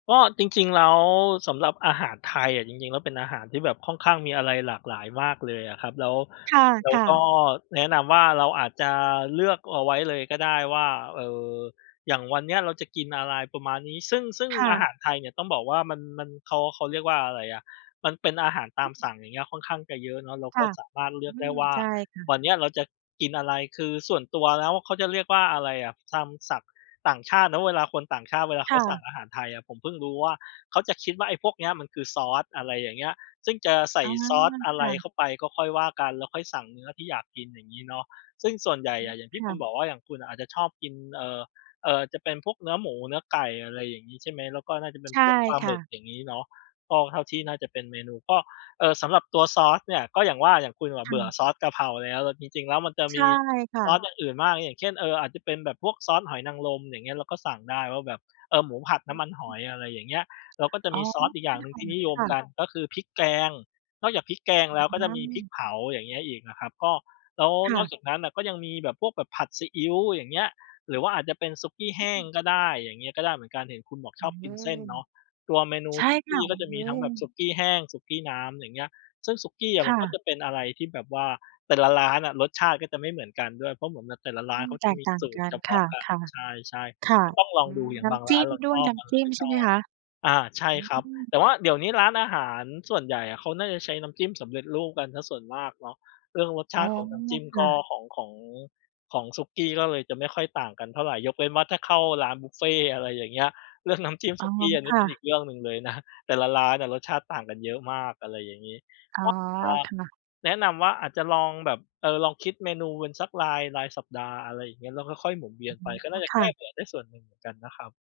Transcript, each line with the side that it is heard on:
left: ก็จริง ๆ แล้วสำหรับอาหารไทยอะ จริง ๆ แล้วเป็นอาหารที่แบบค่อนข้างมีอะไรหลากหลายมากเลยอะครับ แล้ว แล้
right: ค
left: ว
right: ่ะ
left: ก็
right: ๆ
left: แนะนำว่า เราอาจจะเลือกเอาไว้เลยก็ได้ว่า เออ อย่างวันนี้เราจะกินอะไรประมาณนี้ ซึ่ง ซึ่ง
right: ค่
left: อา
right: ะ
left: หารไทยเนี่ยต้องบอกว่ามัน มัน เขา เขาเรียกว่าอะไรอะ มันเป็นอาหารตามสั่ง อย่างเงี้ย ค่อนข้างจะเยอะเนาะ เรา
right: ค
left: ก็
right: ่ะ
left: สามารถเลื
right: อ
left: อก
right: ื
left: ได้
right: ม
left: ว่า
right: ใช่ค่
left: ว
right: ะ
left: ันนี้เราจะกินอะไร คือส่วนตัวแล้ว เขาจะเรียกว่าอะไรอะ ตามสั่ง ต่างชาติเนาะ เวลาคนต่างชาติเวลาเ
right: ค
left: ขา
right: ่
left: สั่ง
right: ะ
left: อาหารไทยอะ ผมเพิ่งรู้ว่า เขาจะคิดว่าไอ้พวกนี้มันคือซอส อะไรอย่างเงี้ย ซึ่งจะใส
right: อ
left: ่
right: ๋อ
left: ซอสอะ
right: ค
left: ไร
right: ่ะ
left: เข้าไปก็ค่อยว่ากัน แล้วค่อยสั่งเนื้อที่อยากกิน อย่างงี้เนาะ ซึ่งส่วนใหญ่
right: อื
left: อ
right: ม
left: ะ อย่างที
right: ค
left: ่ค
right: ่
left: ุณ
right: ะ
left: บอกว่า อย่างคุณอะอาจจะชอบกิน เอ่อ เอ่อ จะเป็นพวกเนื้อหมู เนื้อไก่ อะไรอย่างงี้ใช่ไหม แล้วก็น่าจะเป็
right: ใ
left: น
right: ช่
left: พวก ปลา
right: ค
left: หม
right: ่
left: ึก
right: ะ
left: อย่างงี้เนาะ ก็เท่าที่
right: อ
left: น
right: ื
left: ่า
right: ม
left: จะเป็นเมนู ก็ เอ่อ สำหรับตัวซอสเนี่ย ก็อย่างว่าอย่างคุณอะ
right: ค
left: เ
right: ่
left: บื่อ
right: ะ
left: ซอสกะเพราแล้ว จริง ๆ แล้วมันจะ
right: ใช
left: มี
right: ่ค่
left: ซอส
right: ะ
left: อย่างอื่นมาก อย่างเช่น เออ อาจจะเป็นแบบพวกซอสหอยนางรมอย่างเงี้ย เราก็สั่งได้ว่าแบบ เออ หมูผัด
right: อ
left: น
right: ื
left: ้ำ
right: ม
left: มันหอย อะไรอย่างเงี้ย เราก็จะ
right: อ๋อ
left: มีซ
right: น
left: อ
right: ้
left: ส
right: ำม
left: อ
right: ั
left: ี
right: น
left: กอย่างหนึ่งที่น
right: ห
left: ิ
right: อย
left: ย
right: ค
left: ม
right: ่
left: กั
right: ะ
left: นก็คือพริกแกง นอกจากพริกแกงแล้วก
right: อ
left: ็จะมีพริก
right: า
left: เผา อย่างเงี้ยอีกนะครับ ก็ แล้ว
right: ค
left: น
right: ่
left: อก
right: ะ
left: จากนั้นก็ยังมีแบบ พวกแบบผัดซีอิ๊ว อย่างเงี้ย หรือว่าอาจจะเป็นสุกี้แห
right: อ
left: ้ง
right: ืม
left: ก็ได้ อย่างเงี้ยก็ได้เหมือนกัน เห็นคุณบอก
right: โอ
left: ชอบกิ
right: ้
left: นเส้นเนาะ ตัวเมนู
right: ใช่
left: สุ
right: ค
left: ก
right: ่ะ
left: ี้ก็จะ
right: โอ
left: ม
right: ้
left: ีทั้งแบบสุกี้แห้ง สุกี้น้ำ อย่างเงี้ย ซึ่งสุกี้อ
right: ค
left: ะมั
right: ่
left: นก็
right: ะ
left: จะเป็นอะไรที่แบบว่า แต่ละร้านอะรสชาติก็จะไม่เหมือนกันด้วย เพราะเหมือนแบบแต่ละร้
right: อ
left: า
right: ื
left: นเข
right: ม
left: า
right: แ
left: จ
right: ต
left: ะ
right: ก
left: มี
right: ต่าง
left: สู
right: ก
left: ตร
right: ั
left: เฉ
right: น
left: พ
right: ค
left: า
right: ่
left: ะ
right: ะ
left: กัน ใช่
right: ๆ ค่ะ
left: ๆ ก็ต้องลองดู อย่า
right: น
left: ง
right: ้
left: บาง
right: ำจ
left: ร้
right: ิ
left: า
right: ้
left: น
right: ม
left: เรา
right: ด้
left: ช
right: วย
left: อบ
right: น้
left: เรา
right: ำจิ้
left: ไ
right: ม
left: ม่
right: ใช
left: ช
right: ่ไหม
left: อบ
right: คะ?
left: อา ใช่
right: อื
left: ครับ
right: ม
left: แต่ว่าเดี๋ยวนี้ร้านอาหารส่วนใหญ่อะ เขาน่าจะใช้น้ำจิ้มสำเร็จรูปกันเสียส่วนมากเนาะ เรื่องรสช
right: อ๋อ
left: าติ ของน้ำจิ้ม
right: ค
left: ก
right: ่
left: ็
right: ะ
left: ของ ของ ของสุกี้ก็เลยจะไม่ค่อยต่างกันเท่าไร ยกเว้นว่าถ้าเข้าร้านบุฟเฟต์ อะไรอย่างเงี้ย เรื่องน้ำจิ้ม
right: อ๋
left: ส
right: อ
left: ุกี้ อัน
right: ค
left: นี้
right: ่
left: เป็นอี
right: ะ
left: กเรื่องหนึ่งเลยนะ แต่ละร้านอะรสชาติต่างกันเยอะมาก อะไรอย่างงี้
right: อ๋อ
left: ก็เวลา
right: ค่ะ
left: แนะนำว่าอาจจะลองแบบ เออ ลองคิดเมนูเป็นสักราย รายสัปดาห์ อะไรอย่างเงี้ย แล้วค่อย ๆ หมุนเวียนไปก็
right: อ
left: น่
right: ๋อ
left: าจะ
right: ค
left: แก
right: ่
left: ้
right: ะ
left: เบื่อได้ส่วนหนึ่งเหมือนกันนะครับ